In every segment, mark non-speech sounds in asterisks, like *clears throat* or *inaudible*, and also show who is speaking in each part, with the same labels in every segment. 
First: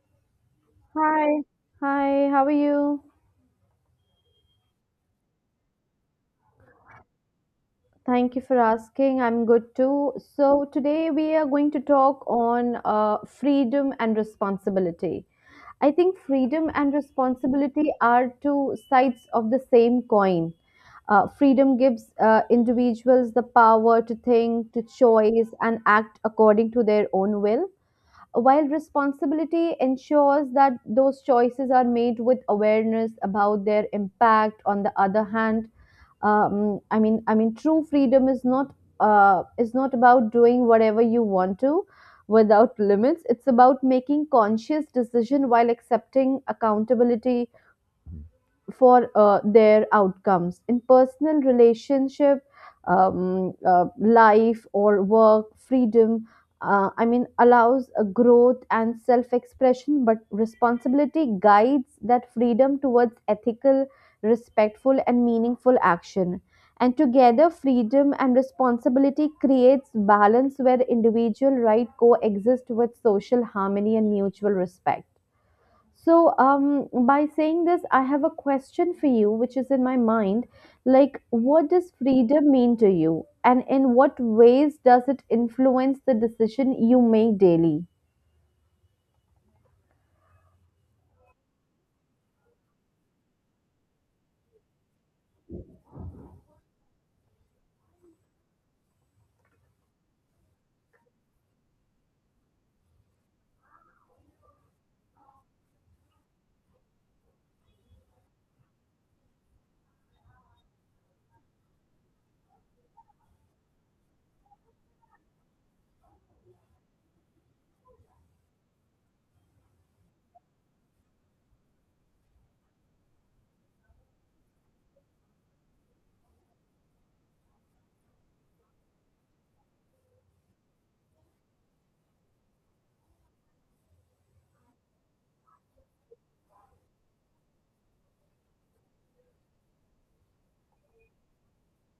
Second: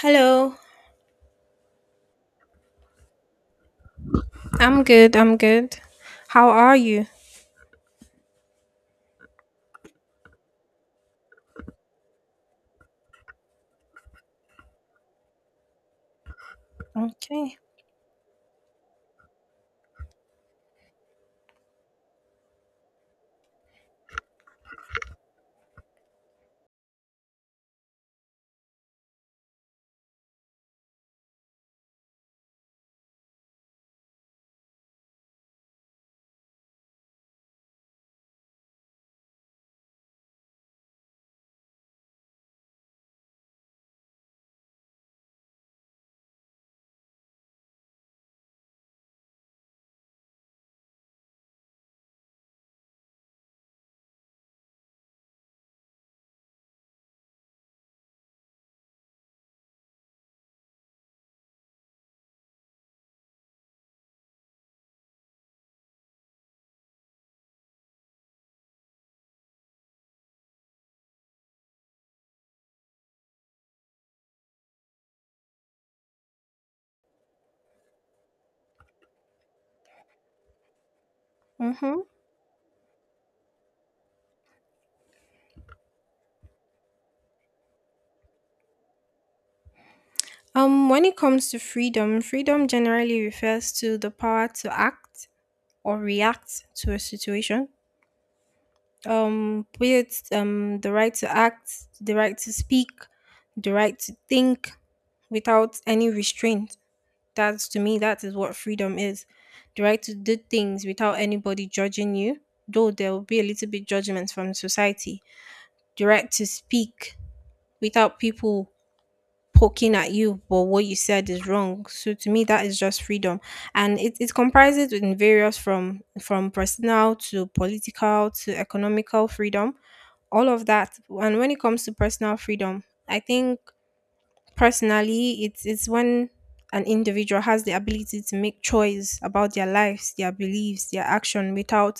Speaker 1: Hello,
Speaker 2: Hi, hi, how are you?
Speaker 1: I'm good. I'm good. How are you?
Speaker 2: Thank you for asking. I'm good too. So, today we are going to talk on freedom and responsibility. I think freedom and
Speaker 1: Okay.
Speaker 2: responsibility are two sides of the same coin. Freedom gives individuals the power to think, to choice, and act according to their own will, while responsibility ensures that those choices are made with awareness about their impact. On the other hand, true freedom is not about doing whatever you want to without limits. It's about making conscious decision while accepting accountability for their outcomes in personal relationship, life, or work. Freedom allows a growth and self expression, but responsibility guides that freedom towards ethical, respectful, and meaningful action. And together freedom and responsibility creates balance where individual right coexist with social harmony and mutual respect. So, by saying this, I have a question for you, which is in my mind. Like, what does
Speaker 1: Mm-hmm.
Speaker 2: freedom mean to you? And in what ways does it influence the decision you make daily?
Speaker 1: When it comes to freedom, generally refers to the power to act or react to a situation. Be it the right to act, the right to speak, the right to think without any restraint. That's to me, that is what freedom is. The right to do things without anybody judging you, though there will be a little bit judgment from society. The right to speak without people poking at you, but what you said is wrong. So to me, that is just freedom, and it comprises in various, from personal to political to economical freedom, all of that. And when it comes to personal freedom, I think personally, it's when an individual has the ability to make choice about their lives, their beliefs, their action,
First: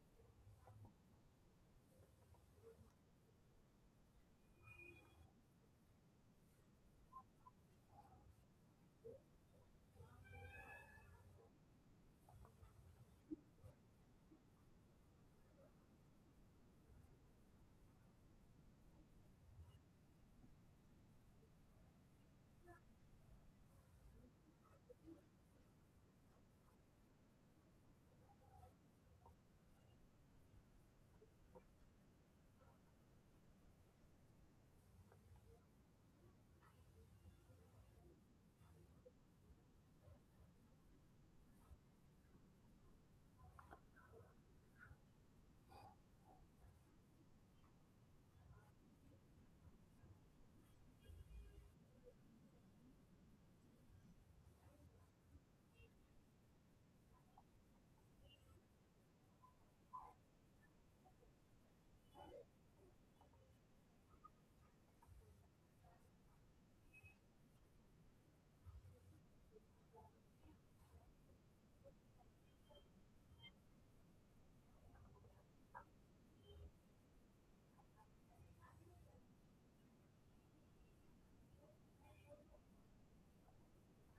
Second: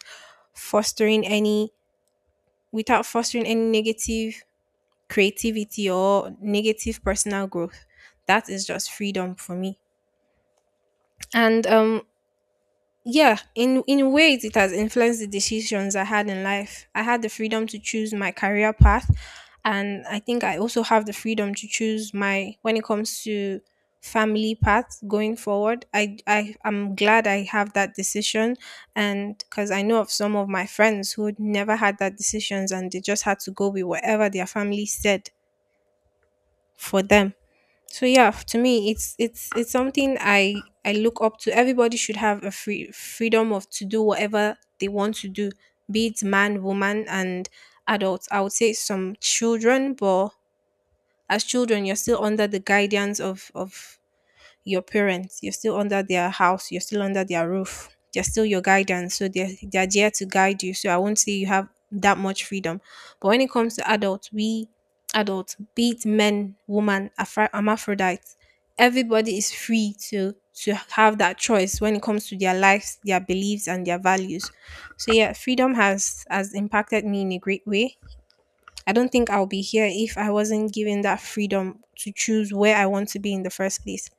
Speaker 1: fostering any without fostering any negative creativity or negative personal growth. That is just freedom for me. And yeah, in ways it has influenced the decisions I had in life. I had the freedom to choose my career path, and I think I also have the freedom to choose my when it comes to family path going forward. I am glad I have that decision, and cuz I know of some of my friends who never had that decisions, and they just had to go with whatever their family said for them. So yeah, to me, it's something I look up to. Everybody should have a freedom of to do whatever they want to do, be it man, woman, and adults. I would say some children, but as children, you're still under the guidance of your parents. You're still under their house. You're still under their roof. They're still your guidance. So they're there to guide you. So I won't say you have that much freedom. But when it comes to adults, we adults, be it men, woman, hermaphrodites, everybody is free to have that choice when it comes to their lives, their beliefs, and their values. So yeah, freedom has impacted me in a great way. I don't think I'll be here if I wasn't given that freedom to choose where I want to be in the first place.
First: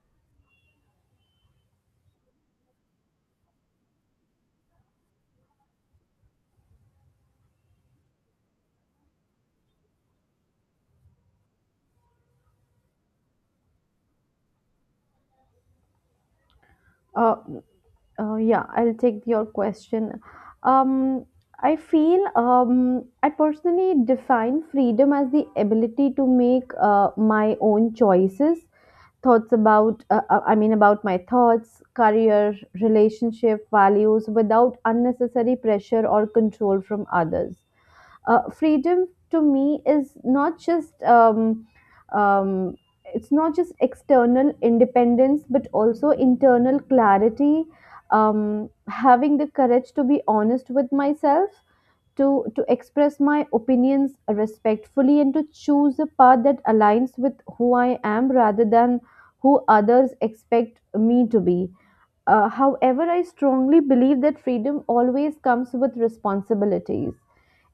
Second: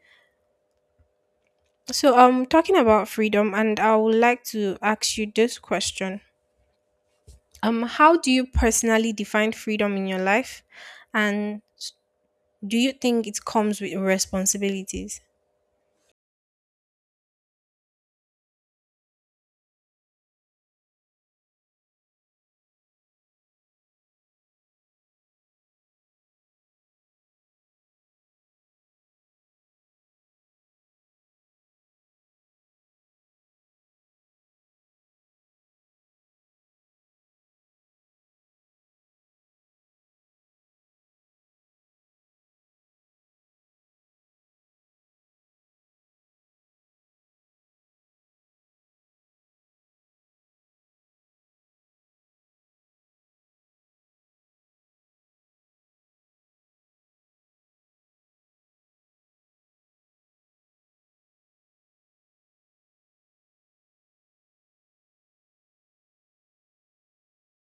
Speaker 1: So, I'm talking about freedom, and I would like to ask you this question. How do you personally define freedom in your life? And do you think it comes with responsibilities?
Speaker 2: Uh, yeah, I'll take your question. Um, I feel I personally define freedom as the ability to make my own choices, thoughts about, about my thoughts, career, relationship, values, without unnecessary pressure or control from others. Uh, Freedom to me is not just um, it's not just external independence, but also internal clarity, having the courage to be honest with myself, to express my opinions respectfully, and to choose a path that aligns with who I am rather than who others expect me to be. However, I strongly believe that freedom always comes with responsibilities.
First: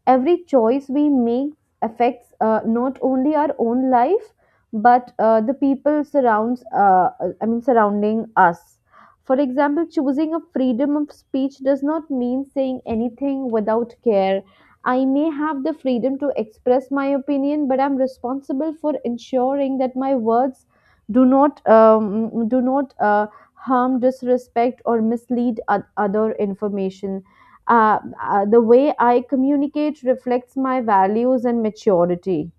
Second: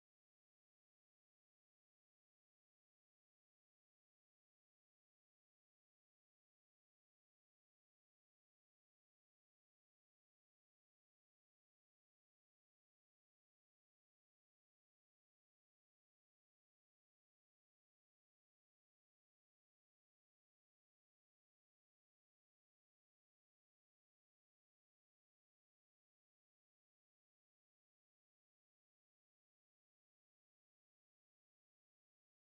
Speaker 2: Every choice we make affects not only our own life, but the people surrounds surrounding us. For example, choosing a freedom of speech does not mean saying anything without care. I may have the freedom to express my opinion, but I'm responsible for ensuring that my words do not harm, disrespect, or mislead oth- other information. The way I communicate reflects my values and maturity.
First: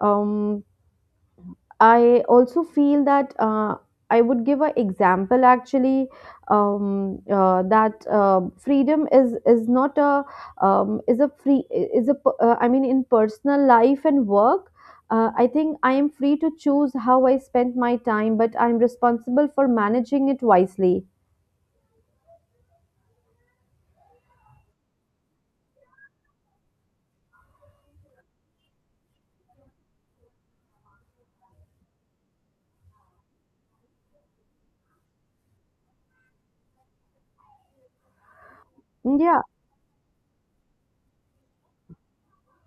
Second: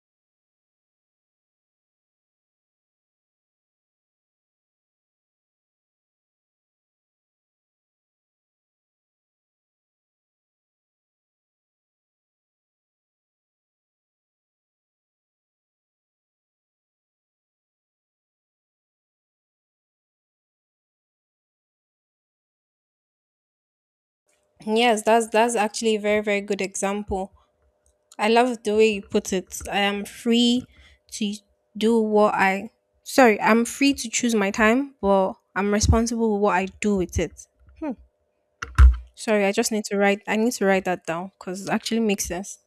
Speaker 2: Um, I also feel that I would give an example actually. That Freedom is not a is a free is a p- I mean in personal life and work. I think I am free to choose how I spend my time, but I'm responsible for managing it wisely.
Speaker 1: Yes, that's actually a very, very good example. I love the way you put it. I am free to do what I, sorry, I'm free to choose my time, but I'm responsible with what I do with it. Hmm.
Speaker 2: Hmm, yeah,
Speaker 1: Sorry, I need to write that down because it actually makes sense.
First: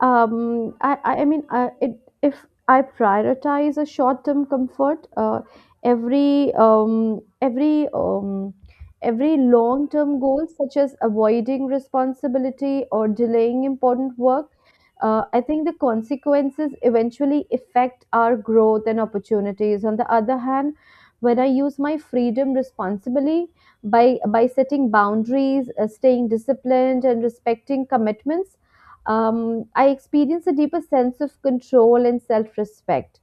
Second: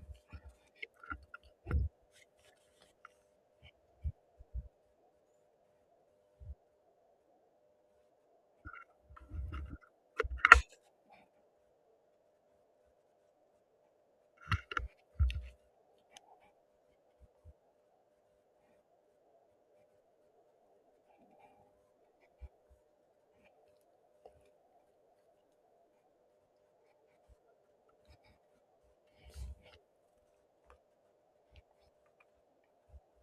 Speaker 2: if I prioritize a short-term comfort, every um, every um, every long-term goal, such as avoiding responsibility or delaying important work, I think the consequences eventually affect our growth and opportunities. On the other hand, when I use my freedom responsibly by setting boundaries, staying disciplined, and respecting commitments, I experience a deeper sense of control and self-respect.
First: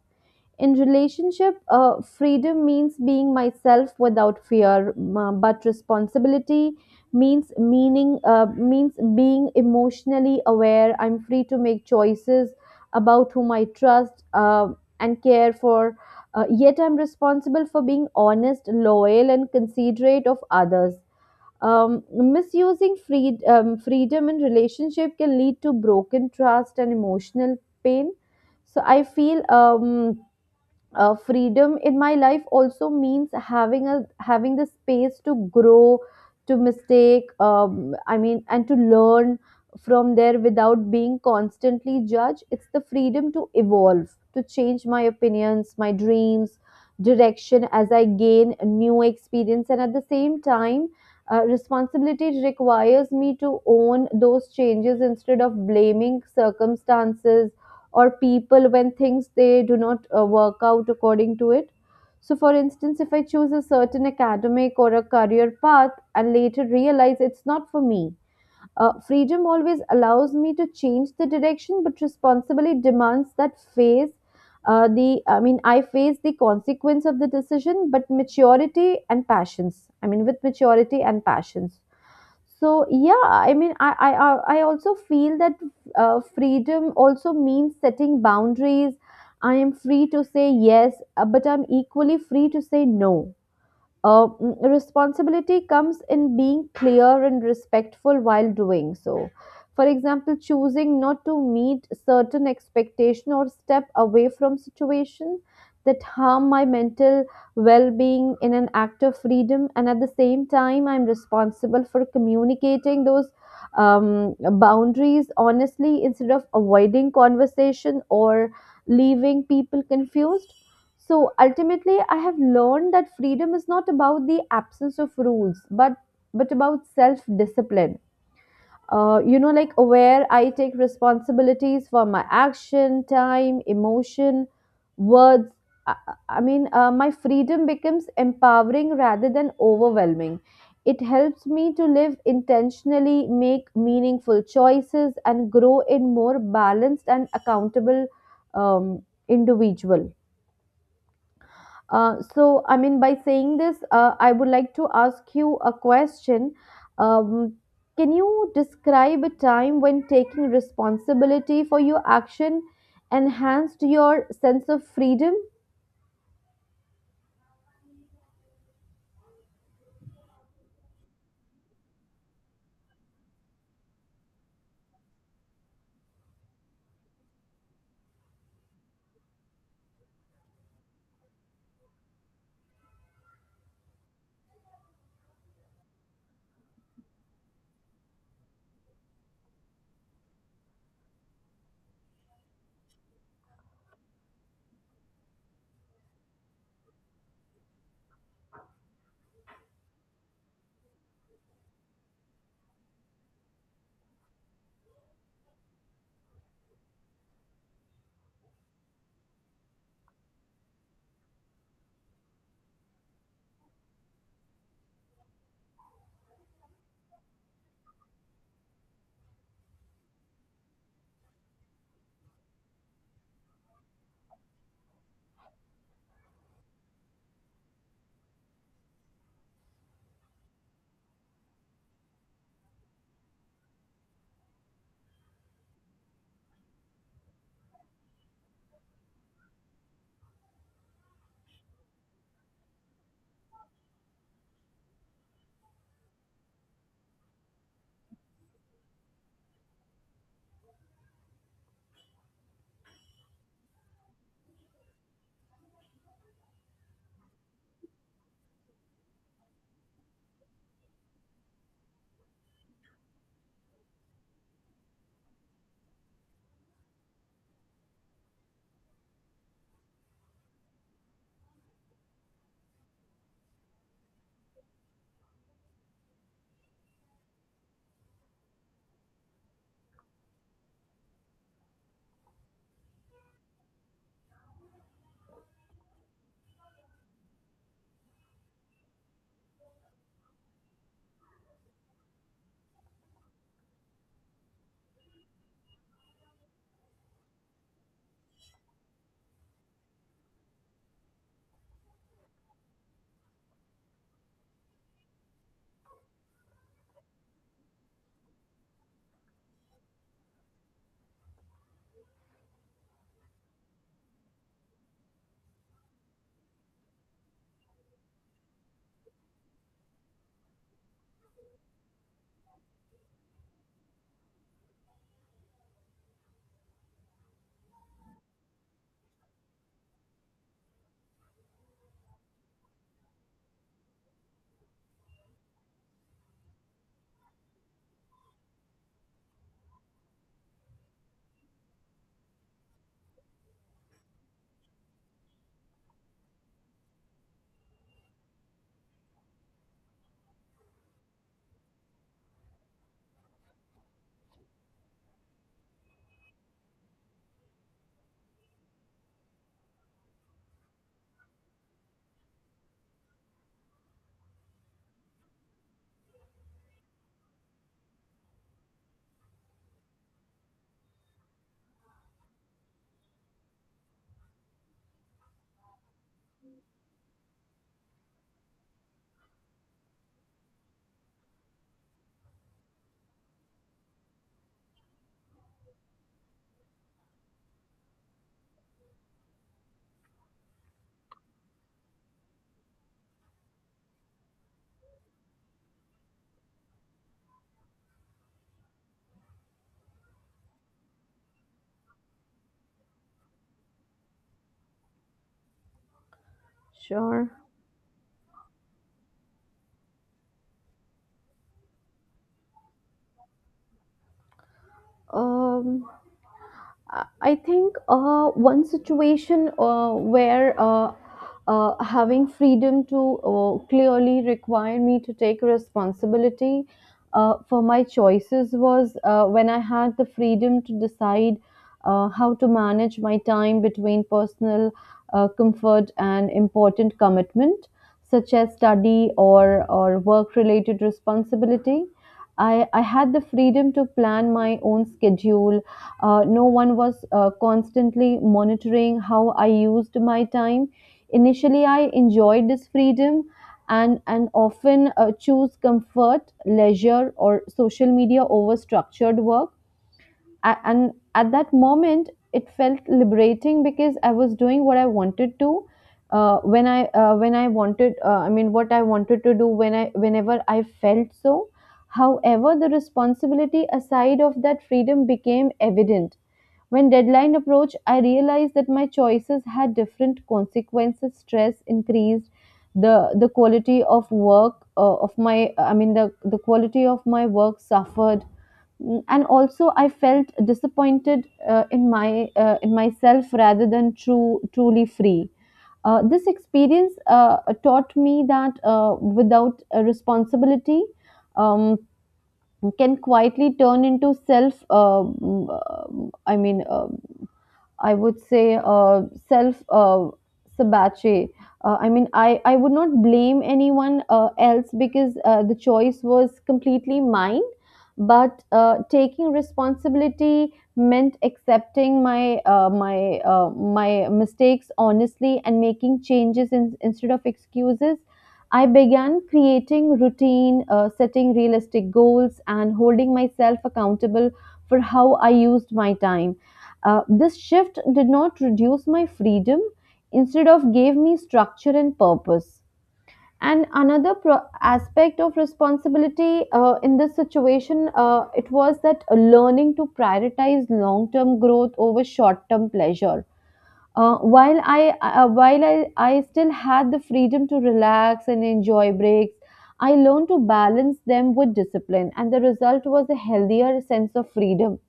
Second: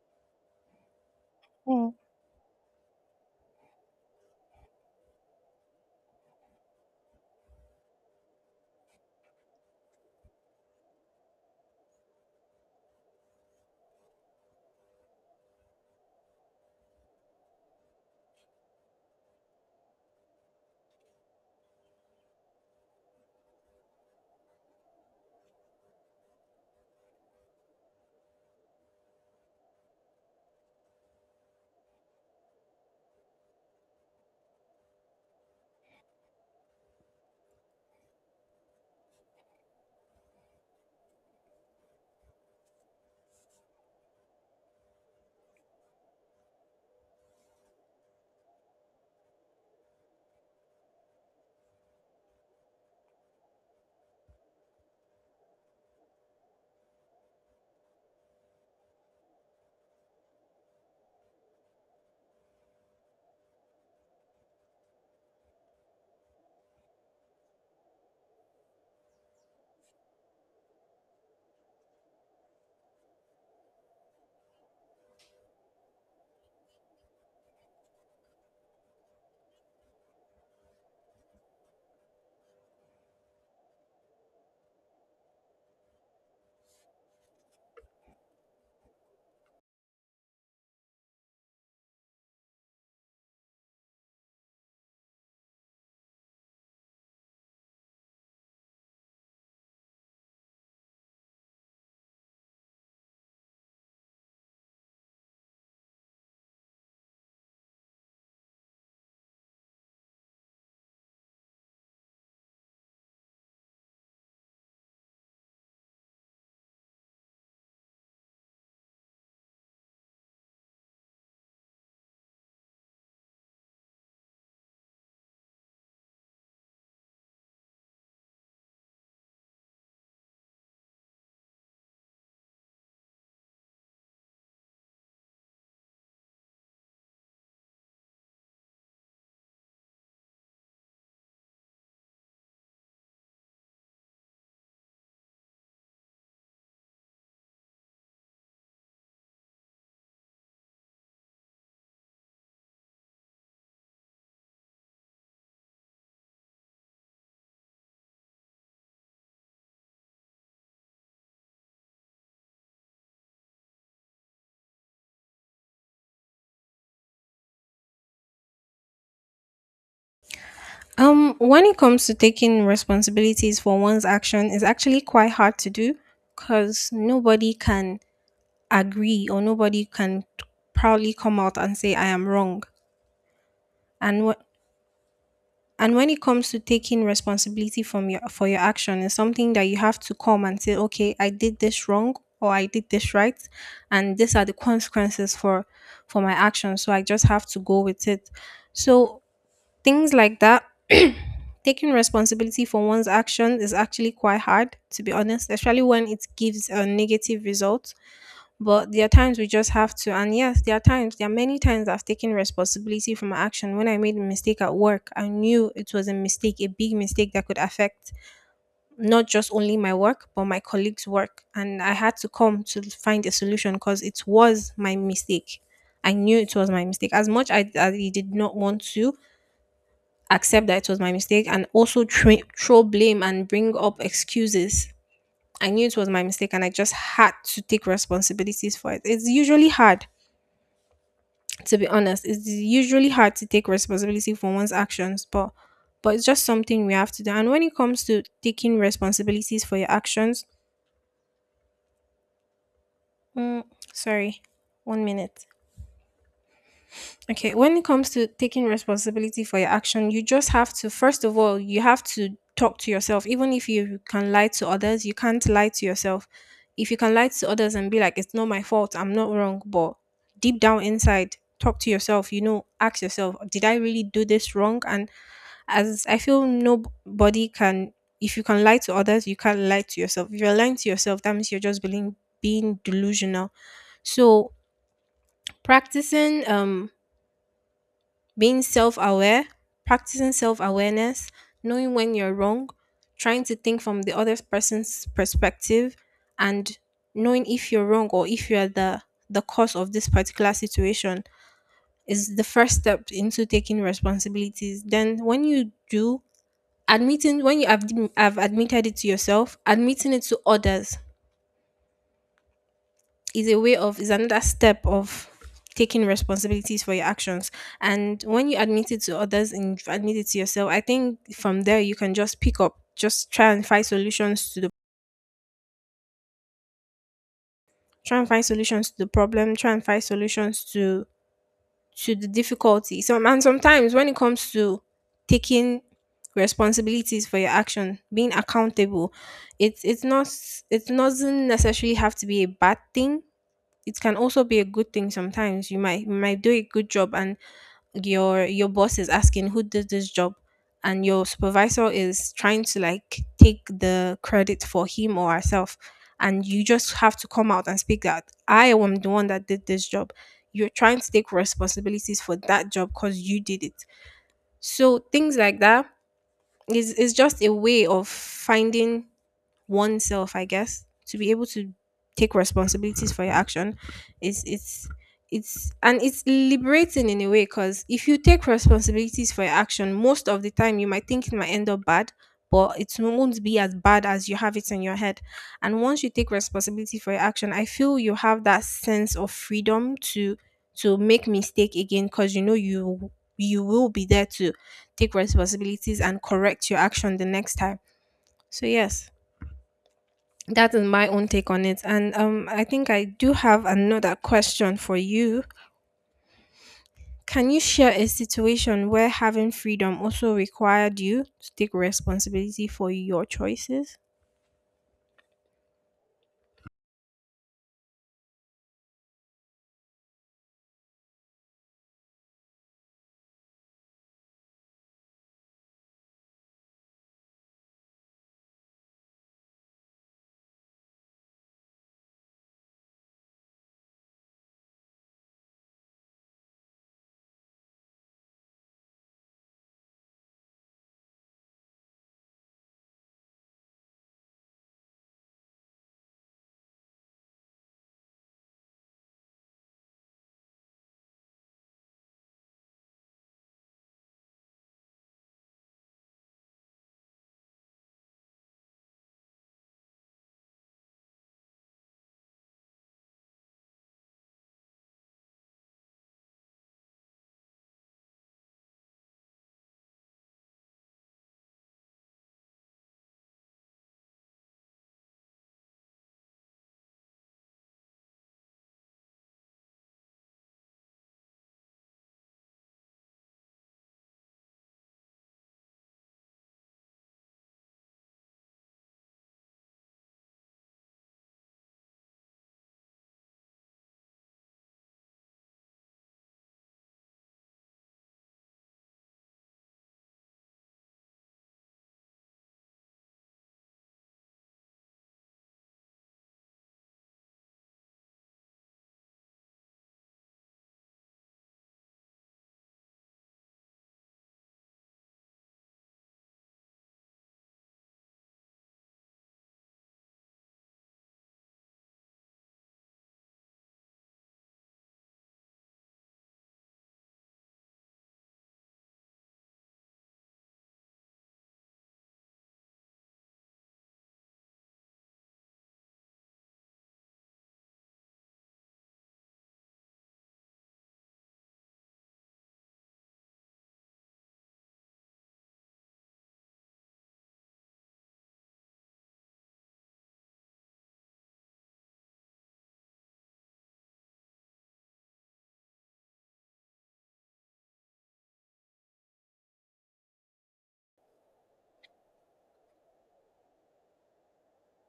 Speaker 2: In relationship, freedom means being myself without fear, but responsibility means meaning means being emotionally aware. I'm free to make choices about whom I trust and care for. Yet I'm responsible for being honest, loyal, and considerate of others. Misusing freedom in relationship can lead to broken trust and emotional pain. So I feel. Freedom in my life also means having a having the space to grow, to mistake, and to learn from there without being constantly judged. It's the freedom to evolve, to change my opinions, my dreams, direction as I gain a new experience. And at the same time, responsibility requires me to own those changes instead of blaming circumstances or people when things they do not work out according to it. So for instance, if I choose a certain academic or a career path and later realize it's not for me, freedom always allows me to change the direction, but responsibility demands that face the I mean I face the consequence of the decision, but maturity and passions, with maturity and passions. So yeah, I also feel that freedom also means setting boundaries. I am free to say yes, but I'm equally free to say no. Responsibility comes in being clear and respectful while doing so. For example, choosing not to meet certain expectation or step away from situation that harm my mental well-being in an act of freedom, and at the same time, I'm responsible for communicating those boundaries honestly instead of avoiding conversation or leaving people confused. So ultimately, I have learned that freedom is not about the absence of rules, but about self-discipline. You know, like where I take responsibilities for my action, time, emotion, words. I, my freedom becomes empowering rather than overwhelming. It helps me to live intentionally, make meaningful choices, and grow in more balanced and accountable individual. So, by saying this, I would like to ask you a question. Um, can you describe a time when taking responsibility for your action enhanced your sense of freedom?
Speaker 1: When it comes to taking responsibilities for one's action, is actually quite hard to do because nobody can agree or nobody can proudly come out and say I am wrong. And what and when it comes to taking responsibility from your for your action, is something that you have to come and say, okay, I did this wrong or I did this right, and these are the consequences for my action. So I just have to go with it. So things like that. *clears throat* Taking responsibility for one's actions is actually quite hard, to be honest, especially when it gives a negative result. But there are times we just have to, and yes, there are many times I've taken responsibility for my action. When I made a mistake at work, I knew it was a mistake, a big mistake that could affect not just only my work, but my colleagues' work. And I had to come to find a solution because it was my mistake. I knew it was my mistake. As I did not want to accept that it was my mistake and also throw blame and bring up excuses. I knew it was my mistake and I just had to take responsibilities for it. It's usually hard, to be honest. It's usually hard to take responsibility for one's actions, but it's just something we have to do. And when it comes to taking responsibilities for your actions, mm, sorry, 1 minute. Okay, when it comes to taking responsibility for your action, you just have to, first of all, you have to talk to yourself. Even if you can lie to others, you can't lie to yourself. If you can lie to others and be like, it's not my fault, I'm not wrong, but deep down inside, talk to yourself, ask yourself, did I really do this wrong? And as I feel nobody can, if you can lie to others, you can't lie to yourself. If you're lying to yourself, that means being delusional. So, practicing being self aware, practicing self awareness, knowing when you're wrong, trying to think from the other person's perspective, and knowing if you're wrong or if you're the cause of this particular situation is the first step into taking responsibilities. Then when you do admitting when you have admitted it to yourself, admitting it to others is a way of is another step of taking responsibilities for your actions. And when you admit it to others and you've admitted to yourself, I think from there you can just pick up, just try and find solutions to the try and find solutions to the problem, try and find solutions to the difficulty. So, and sometimes when it comes to taking responsibilities for your action, being accountable, it's it's not it doesn't necessarily have to be a bad thing. It can also be a good thing. Sometimes you might, you might do a good job and your boss is asking who did this job, and your supervisor is trying to like take the credit for him or herself, and you just have to come out and speak that I am the one that did this job. You're trying to take responsibilities for that job because you did it. So things like that is just a way of finding oneself, I guess, to be able to take responsibilities for your action. It's it's it's and it's liberating in a way, because if you take responsibilities for your action, most of the time you might think it might end up bad, but it won't be as bad as you have it in your head. And once you take responsibility for your action, I feel you have that sense of freedom to make mistake again, because you know you will be there to take responsibilities and correct your action the next time. So yes, that is my own take on it. And I think I do have another question for you.
Speaker 2: Sure.
Speaker 1: Can you share a situation where having freedom also required you to take responsibility for your choices?
Speaker 2: Um, I think one situation where having freedom to clearly require me to take responsibility for my choices was when I had the freedom to decide how to manage my time between personal comfort and important commitment, such as study or work related responsibility. I had the freedom to plan my own schedule. Uh, no one was constantly monitoring how I used my time. Initially, I enjoyed this freedom, and often choose comfort, leisure, or social media over structured work. And at that moment, it felt liberating because I was doing what I wanted to. When I wanted, what I wanted to do when I whenever I felt so. However, the responsibility aside of that freedom became evident. When deadline approached, I realized that my choices had different consequences. Stress increased, the quality of work of my I mean the quality of my work suffered, mm, and also I felt disappointed in myself rather than true truly free. This experience taught me that without a responsibility um, can quietly turn into self. Mm, I mean. I would say self sabotage. I would not blame anyone else because the choice was completely mine. But taking responsibility meant accepting my mistakes honestly and making changes instead of excuses. I began creating routine, setting realistic goals, and holding myself accountable for how I used my time. Uh, this shift did not reduce my freedom, instead of gave me structure and purpose. And another pro- aspect of responsibility in this situation, it was that learning to prioritize long-term growth over short-term pleasure. While I still had the freedom to relax and enjoy breaks, I learned to balance them with discipline, and the result was a healthier sense of freedom,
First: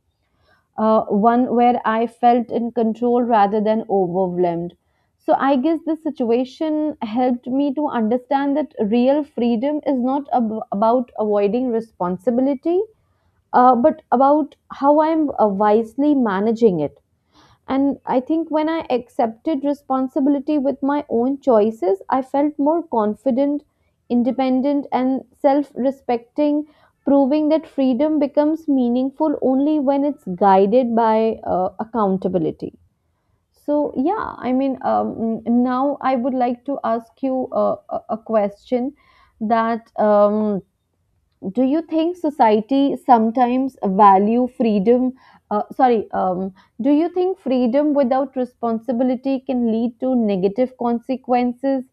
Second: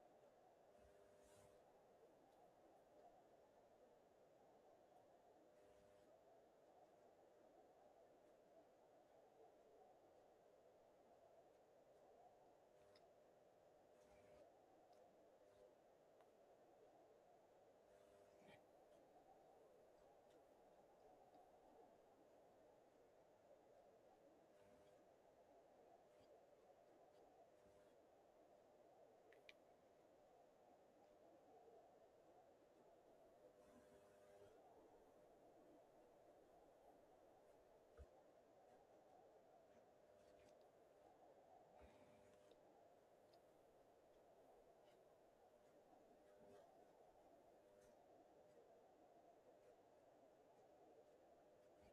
Speaker 2: one where I felt in control rather than overwhelmed. So I guess this situation helped me to understand that real freedom is not ab- about avoiding responsibility, but about how I'm wisely managing it. And I think when I accepted responsibility with my own choices, I felt more confident, independent, and self respecting, proving that freedom becomes meaningful only when it's guided by accountability. So, yeah, I mean, now I would like to ask you a question that. Do you think society sometimes value freedom sorry do you think freedom without responsibility can lead to negative consequences,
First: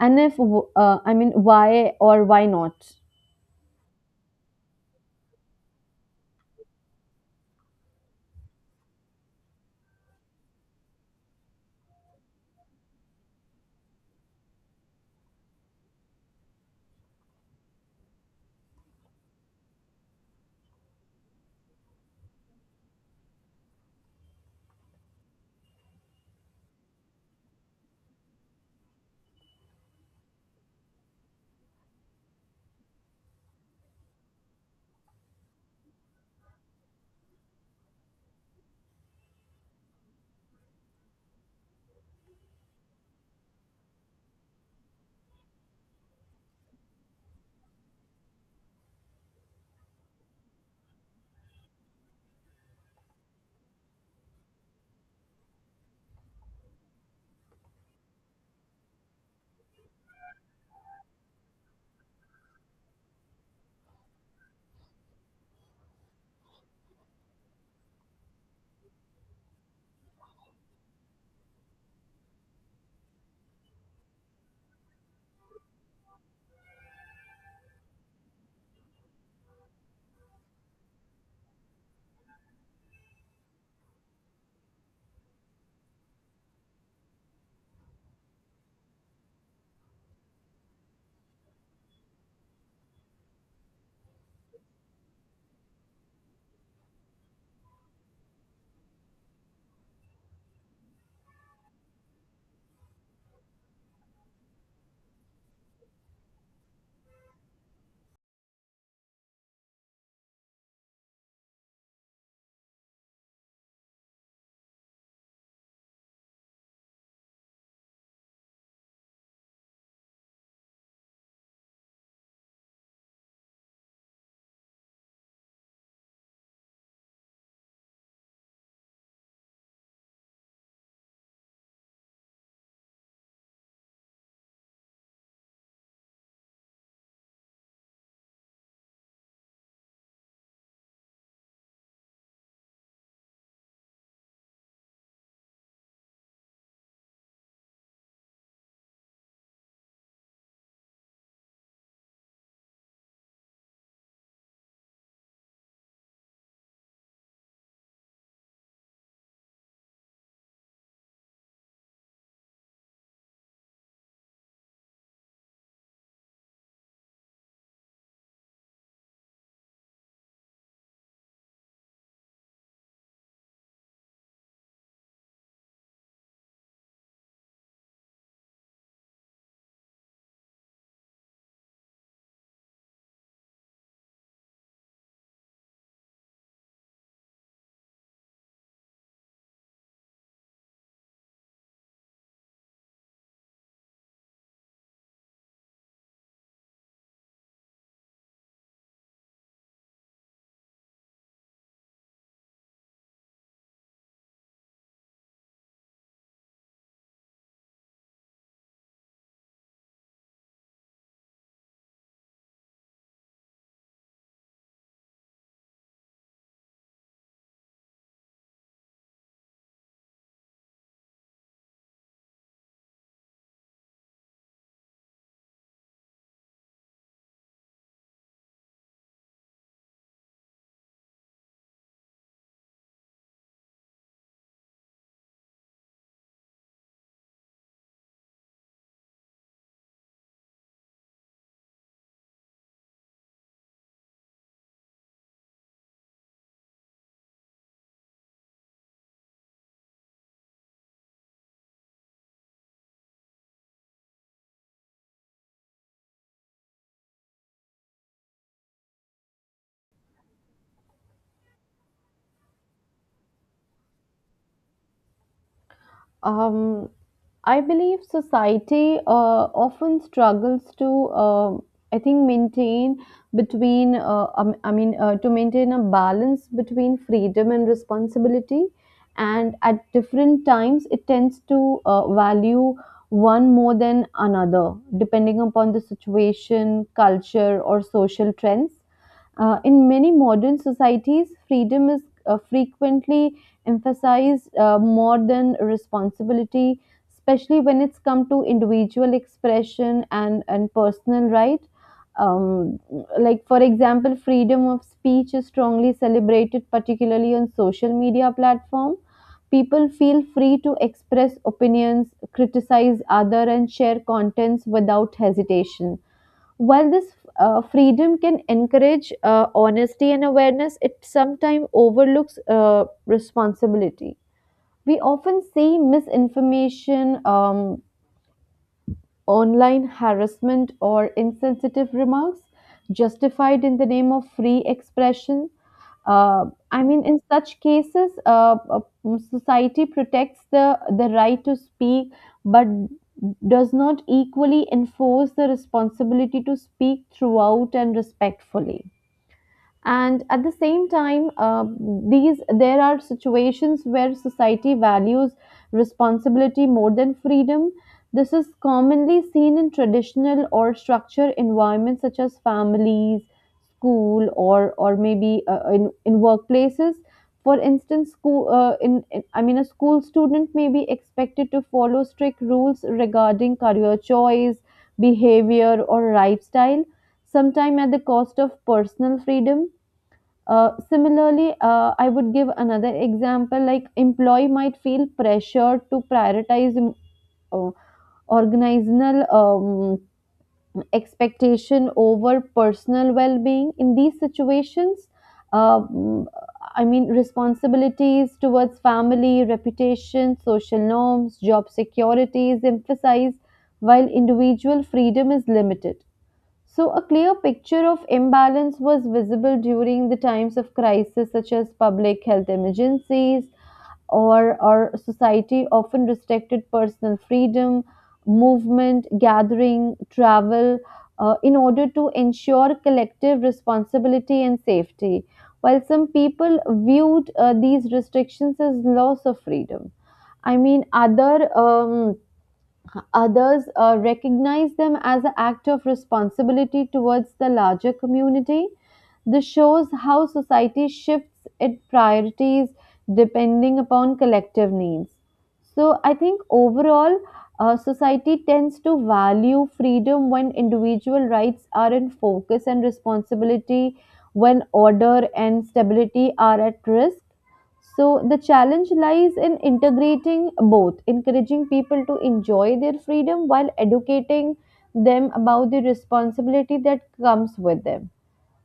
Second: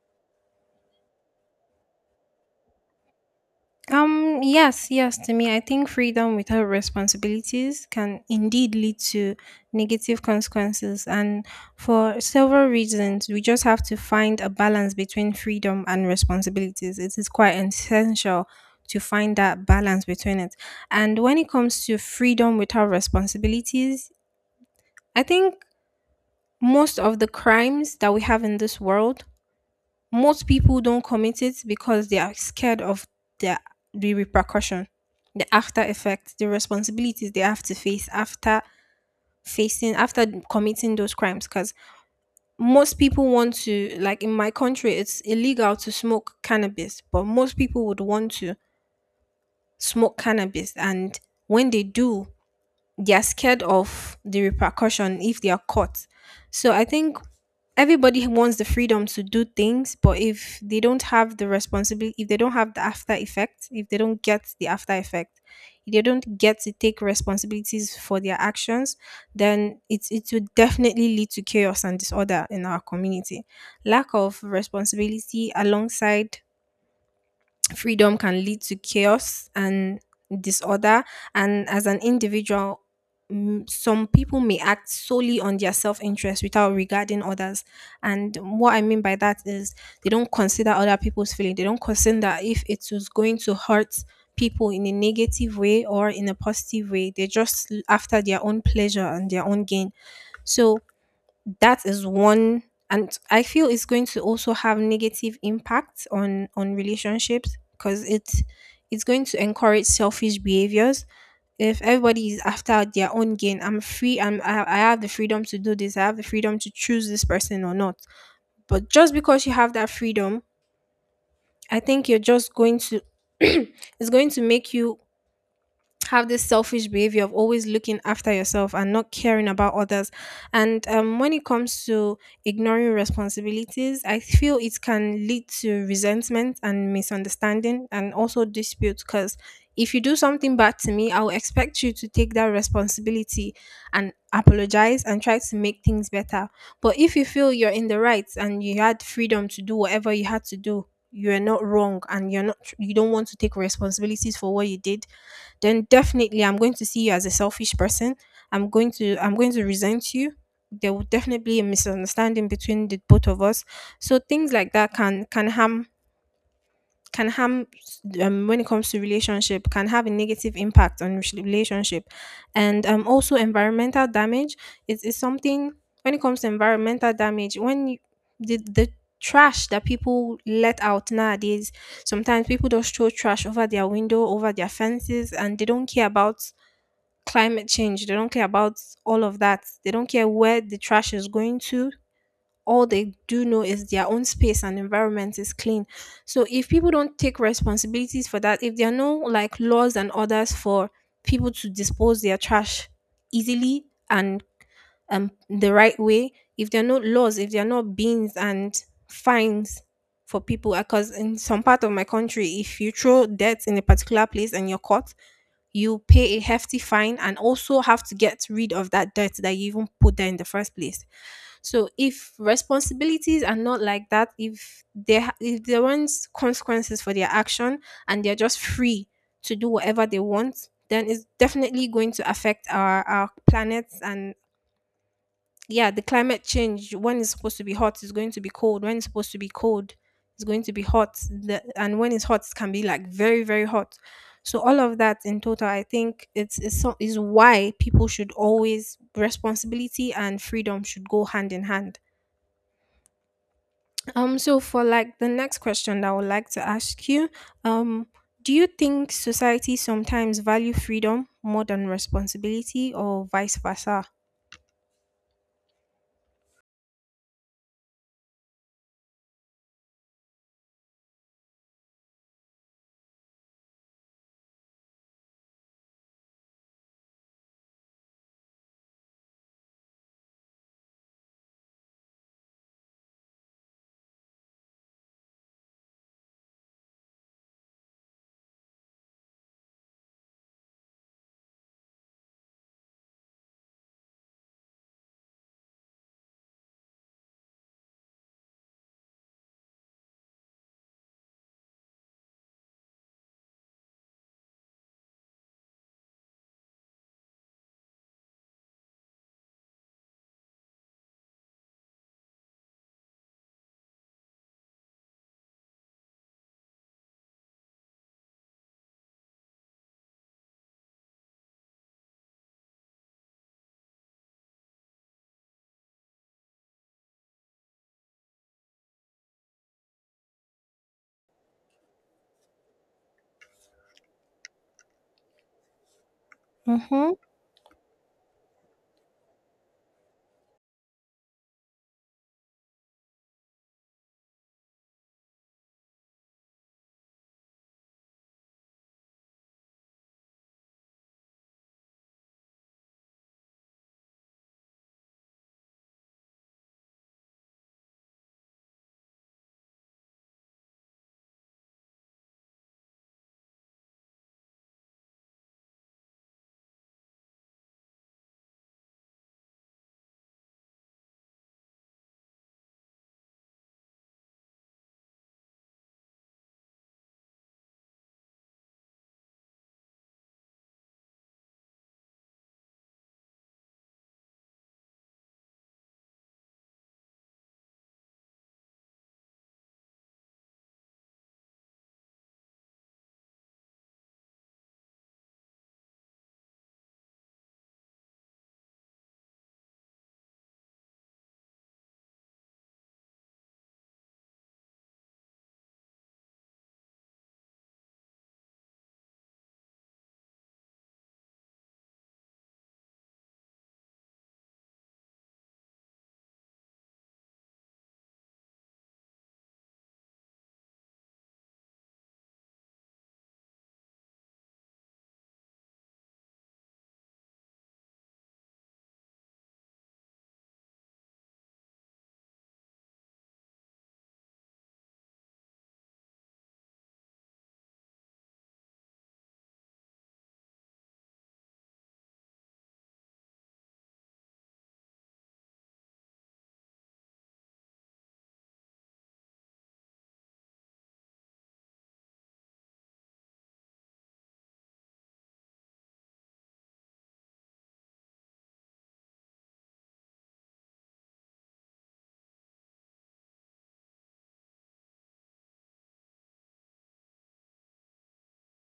Speaker 2: and if why or why not?
Speaker 1: Yes, yes, to me, I think freedom without responsibilities can indeed lead to negative consequences. And for several reasons, we just have to find a balance between freedom and responsibilities. It is quite essential to find that balance between it. And when it comes to freedom without responsibilities, I think most of the crimes that we have in this world, most people don't commit it because they are scared of the the repercussion, the after effect, the responsibilities they have to face after committing those crimes, because most people want to, like in my country it's illegal to smoke cannabis, but most people would want to smoke cannabis, and when they do they're scared of the repercussion if they are caught. So I think everybody wants the freedom to do things, but if they don't have the responsibility, if they don't have the after effect, if they don't get to take responsibilities for their actions, then it will definitely lead to chaos and disorder in our community. Lack of responsibility alongside freedom can lead to chaos and disorder. And as an individual, some people may act solely on their self-interest without regarding others. And what I mean by that is they don't consider other people's feeling, they don't consider if it was going to hurt people in a negative way or in a positive way, they're just after their own pleasure and their own gain. So that is one. And I feel it's going to also have negative impact on relationships because it's going to encourage selfish behaviors. If everybody is after their own gain, I'm free. I'm I have the freedom to do this. I have the freedom to choose this person or not. But just because you have that freedom, I think you're just going to *clears throat* it's going to make you have this selfish behavior of always looking after yourself and not caring about others. And When it comes to ignoring responsibilities, I feel it can lead to resentment and misunderstanding and also dispute because if you do something bad to me, I'll expect you to take that responsibility and apologize and try to make things better. But if you feel you're in the right and you had freedom to do whatever you had to do, you're not wrong and you don't want to take responsibilities for what you did, then definitely I'm going to see you as a selfish person. I'm going to resent you. There will definitely be a misunderstanding between the both of us. So things like that can harm, when it comes to relationship, can have a negative impact on relationship. And Also, environmental damage is something. When it comes to environmental damage, the trash that people let out nowadays, sometimes people just throw trash over their window, over their fences, and they don't care about climate change, they don't care about all of that, they don't care where the trash is going to. All they do know is their own space and environment is clean. So if people don't take responsibilities for that, if there are no like laws and orders for people to dispose their trash easily and the right way, if there are no laws, if there are no bins and fines for people, because in some part of my country, if you throw dirt in a particular place and you're caught, you pay a hefty fine and also have to get rid of that dirt that you even put there in the first place. So if responsibilities are not like that, if if there aren't consequences for their action and they're just free to do whatever they want, then it's definitely going to affect our planets and, yeah, the climate change. When it's supposed to be hot, it's going to be cold. When it's supposed to be cold, it's going to be hot. And when it's hot, it can be like very very hot. So all of that in total, I think is why people should always responsibility and freedom should go hand in hand. So for like the next question that I would like to ask you, um, do you think society sometimes value freedom more than responsibility or vice versa?
Speaker 2: Um, I believe society often struggles to, maintain between, to maintain a balance between freedom and responsibility. And at different times, it tends to value one more than another, depending upon the situation, culture, or social trends. In many modern societies, freedom is frequently emphasized more than responsibility, especially when it's come to individual expression and personal right. Um, like, for example, freedom of speech is strongly celebrated, particularly on social media platform. People feel free to express opinions, criticize other, and share contents without hesitation. While this freedom can encourage honesty and awareness, it sometimes overlooks responsibility. We often see misinformation, online harassment, or insensitive remarks justified in the name of free expression. Uh,
Speaker 1: Mm-hmm.
Speaker 2: in such cases, society protects the right to speak, but does not equally enforce the responsibility to speak throughout and respectfully. And at the same time, these there are situations where society values responsibility more than freedom. This is commonly seen in traditional or structured environments such as families, school, or maybe in workplaces. For instance, school, in I mean a school student may be expected to follow strict rules regarding career choice, behavior, or lifestyle, sometime at the cost of personal freedom. Similarly, I would give another example. Like, employee might feel pressured to prioritize uh, organizational expectation over personal well-being. In these situations, um, responsibilities towards family, reputation, social norms, job security is emphasized, while individual freedom is limited. So, a clear picture of imbalance was visible during the times of crisis, such as public health emergencies, or society often restricted personal freedom, movement, gathering, travel, in order to ensure collective responsibility and safety. While some people viewed these restrictions as loss of freedom. I mean, other. Um, Others recognize them as an act of responsibility towards the larger community. This shows how society shifts its priorities depending upon collective needs. So, I think overall, society tends to value freedom when individual rights are in focus, and responsibility when order and stability are at risk. So the challenge lies in integrating both, encouraging people to enjoy their freedom while educating them about the responsibility that comes with them.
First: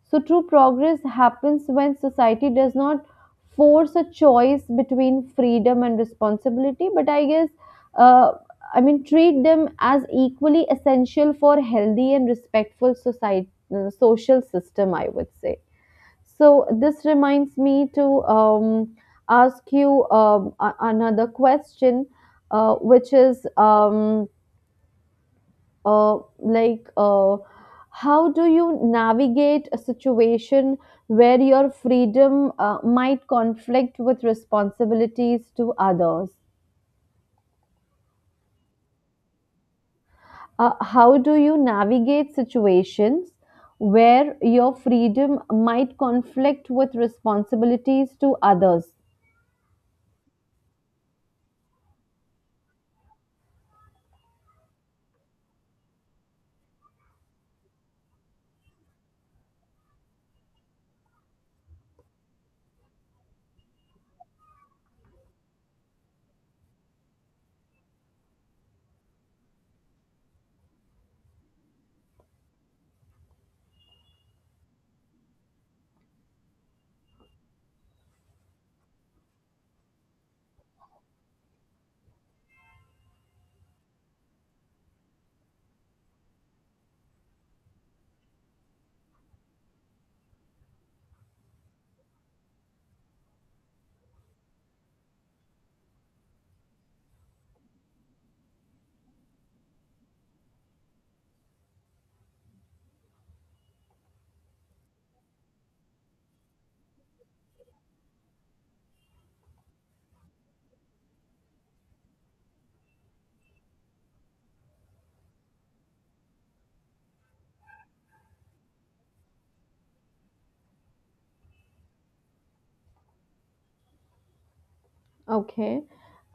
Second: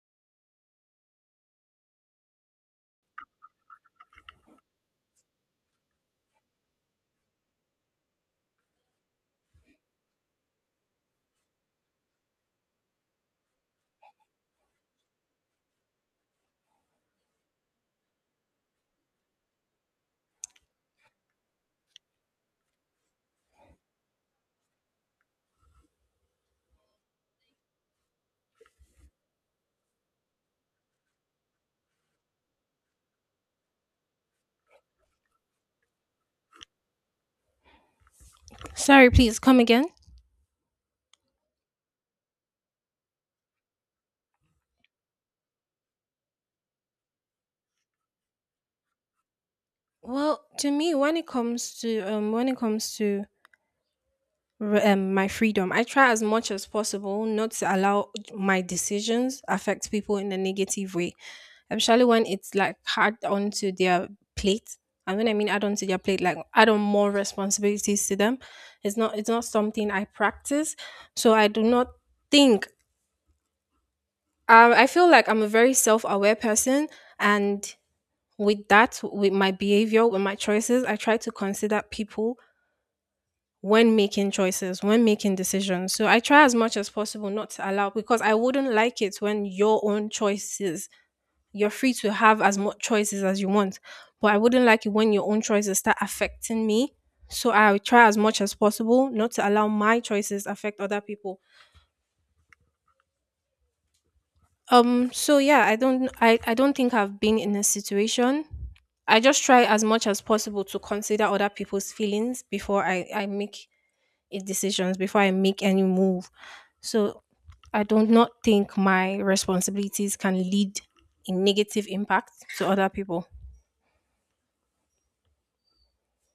Speaker 2: So true progress happens when society does not force a choice between freedom and responsibility, but I guess uh, treat them as equally essential for healthy and respectful society, social system. I would say. So this reminds me to ask you another question, uh, which is um, uh, like, uh, how do you navigate a situation where your freedom might conflict with responsibilities to others?
Speaker 1: Sorry, please come again.
Speaker 2: How do you navigate situations where your freedom might conflict with responsibilities to others?
Speaker 1: Well, to me, when it comes to when it comes to my freedom. I try as much as possible not to allow my decisions affect people in a negative way, especially when it's like hard onto their plate. And when I mean add onto their plate, like add on more responsibilities to them, it's not something I practice. So I do not think. I feel like I'm a very self aware person, and with that, with my behavior, with my choices, I try to consider people when making choices, when making decisions. So I try as much as possible not to allow, because I wouldn't like it when your own choices, you're free to have as much choices as you want, but I wouldn't like it when your own choices start affecting me. So I try as much as possible not to allow my choices affect other people. So yeah, I don't think I've been in a situation. I just try as much as possible to consider other people's feelings before I make a decisions, before I make any move. So I do not think my responsibilities can lead a negative impact to other people.
Speaker 2: Okay.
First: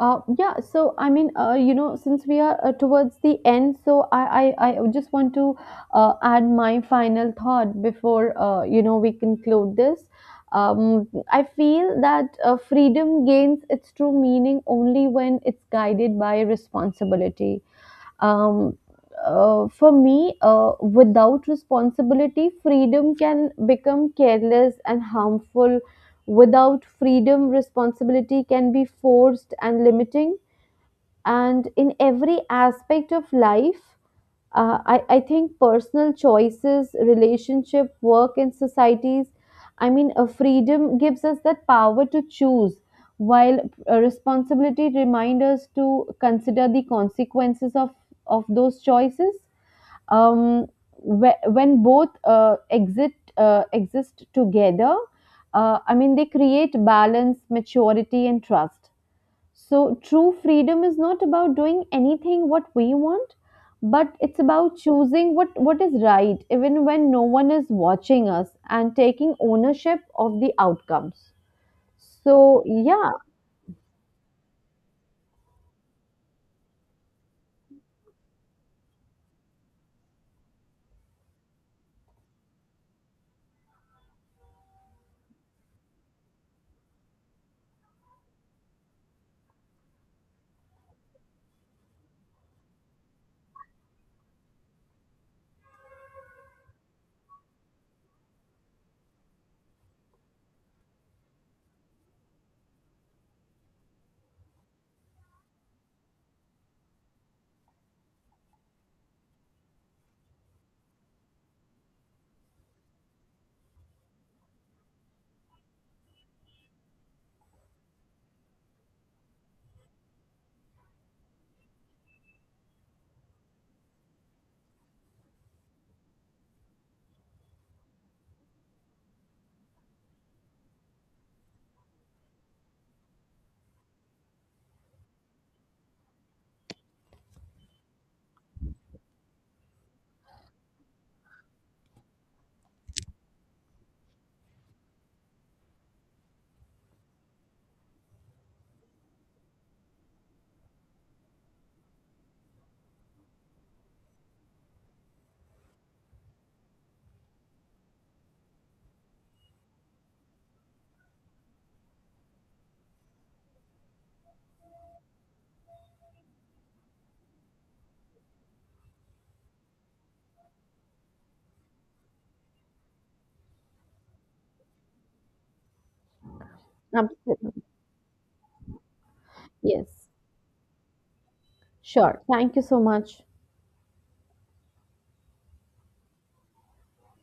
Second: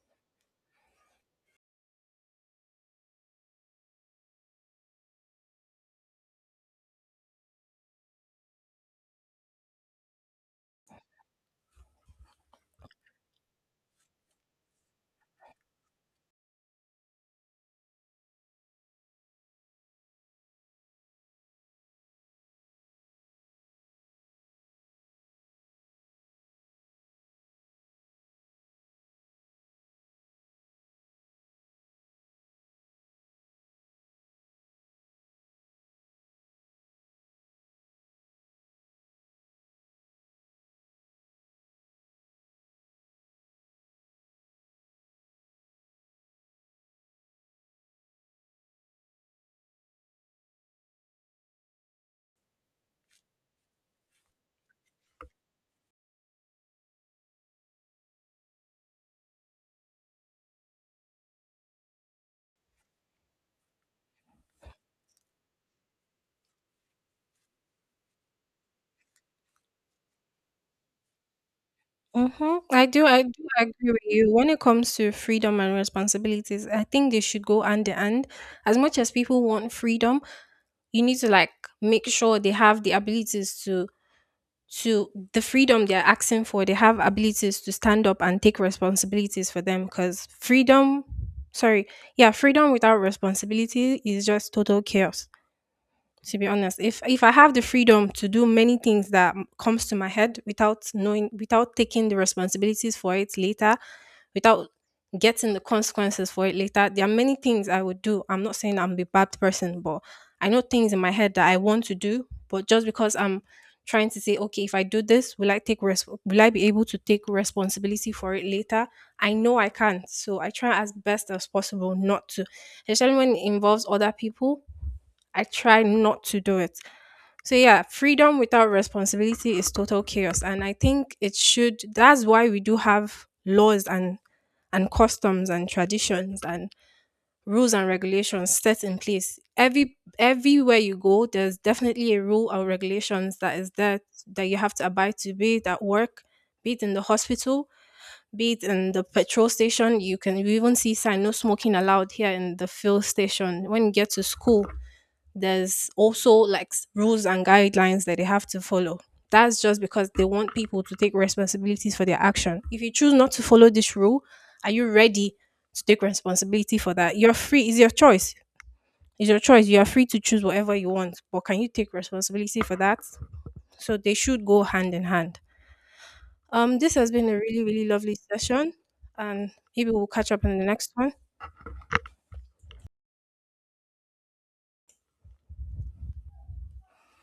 Speaker 2: Yeah, so you know, since we are towards the end, so I would just want to add my final thought before, you know, we conclude this. I feel that freedom gains its true meaning only when it's guided by responsibility. Um, for me, without responsibility, freedom can become careless and harmful. Without freedom, responsibility can be forced and limiting. And in every aspect of life, I think personal choices, relationship, work, and societies. Freedom gives us that power to choose, while responsibility reminds us to consider the consequences of those choices. um, when both exit exist together, they create balance, maturity, and trust. So true freedom is not about doing anything what we want, but it's about choosing what is right, even when no one is watching us, and taking ownership of the outcomes.
Speaker 1: Hmm.
Speaker 2: So yeah,
Speaker 1: I do agree with you. When it comes to freedom and responsibilities, I think they should go hand in hand. As much as people want freedom, you need to like make sure they have the abilities to the freedom they're asking for. They have abilities to stand up and take responsibilities for them. Because freedom, sorry, yeah, freedom without responsibility is just total chaos. To be honest, if I have the freedom to do many things that comes to my head without knowing, without taking the responsibilities for it later, without getting the consequences for it later, there are many things I would do. I'm not saying I'm a bad person, but I know things in my head that I want to do, but just because I'm trying to say, okay, if I do this, will I be able to take responsibility for it later? I know I can't, so I try as best as possible not to, especially when it involves other people. I try not to do it. So yeah, freedom without responsibility is total chaos. And I think it should that's why we do have laws and customs and traditions and rules and regulations set in place. Everywhere you go, there's definitely a rule or regulations that is there that you have to abide to, be it at work, be it in the hospital, be it in the petrol station. You can you even see sign no smoking allowed here in the fuel station. When you get to school, there's also like rules and guidelines that they have to follow. That's just because they want people to take responsibilities for their action. If you choose not to follow this rule, are you ready to take responsibility for that? You're free, it's your choice. It's your choice. You are free to choose whatever you want, but can you take responsibility for that? So they should go hand in hand. This has been a
Speaker 2: absolutely.
Speaker 1: really, really lovely session, and
Speaker 2: Yes,
Speaker 1: maybe we'll catch up in the next one.
Speaker 2: sure. Thank you so much.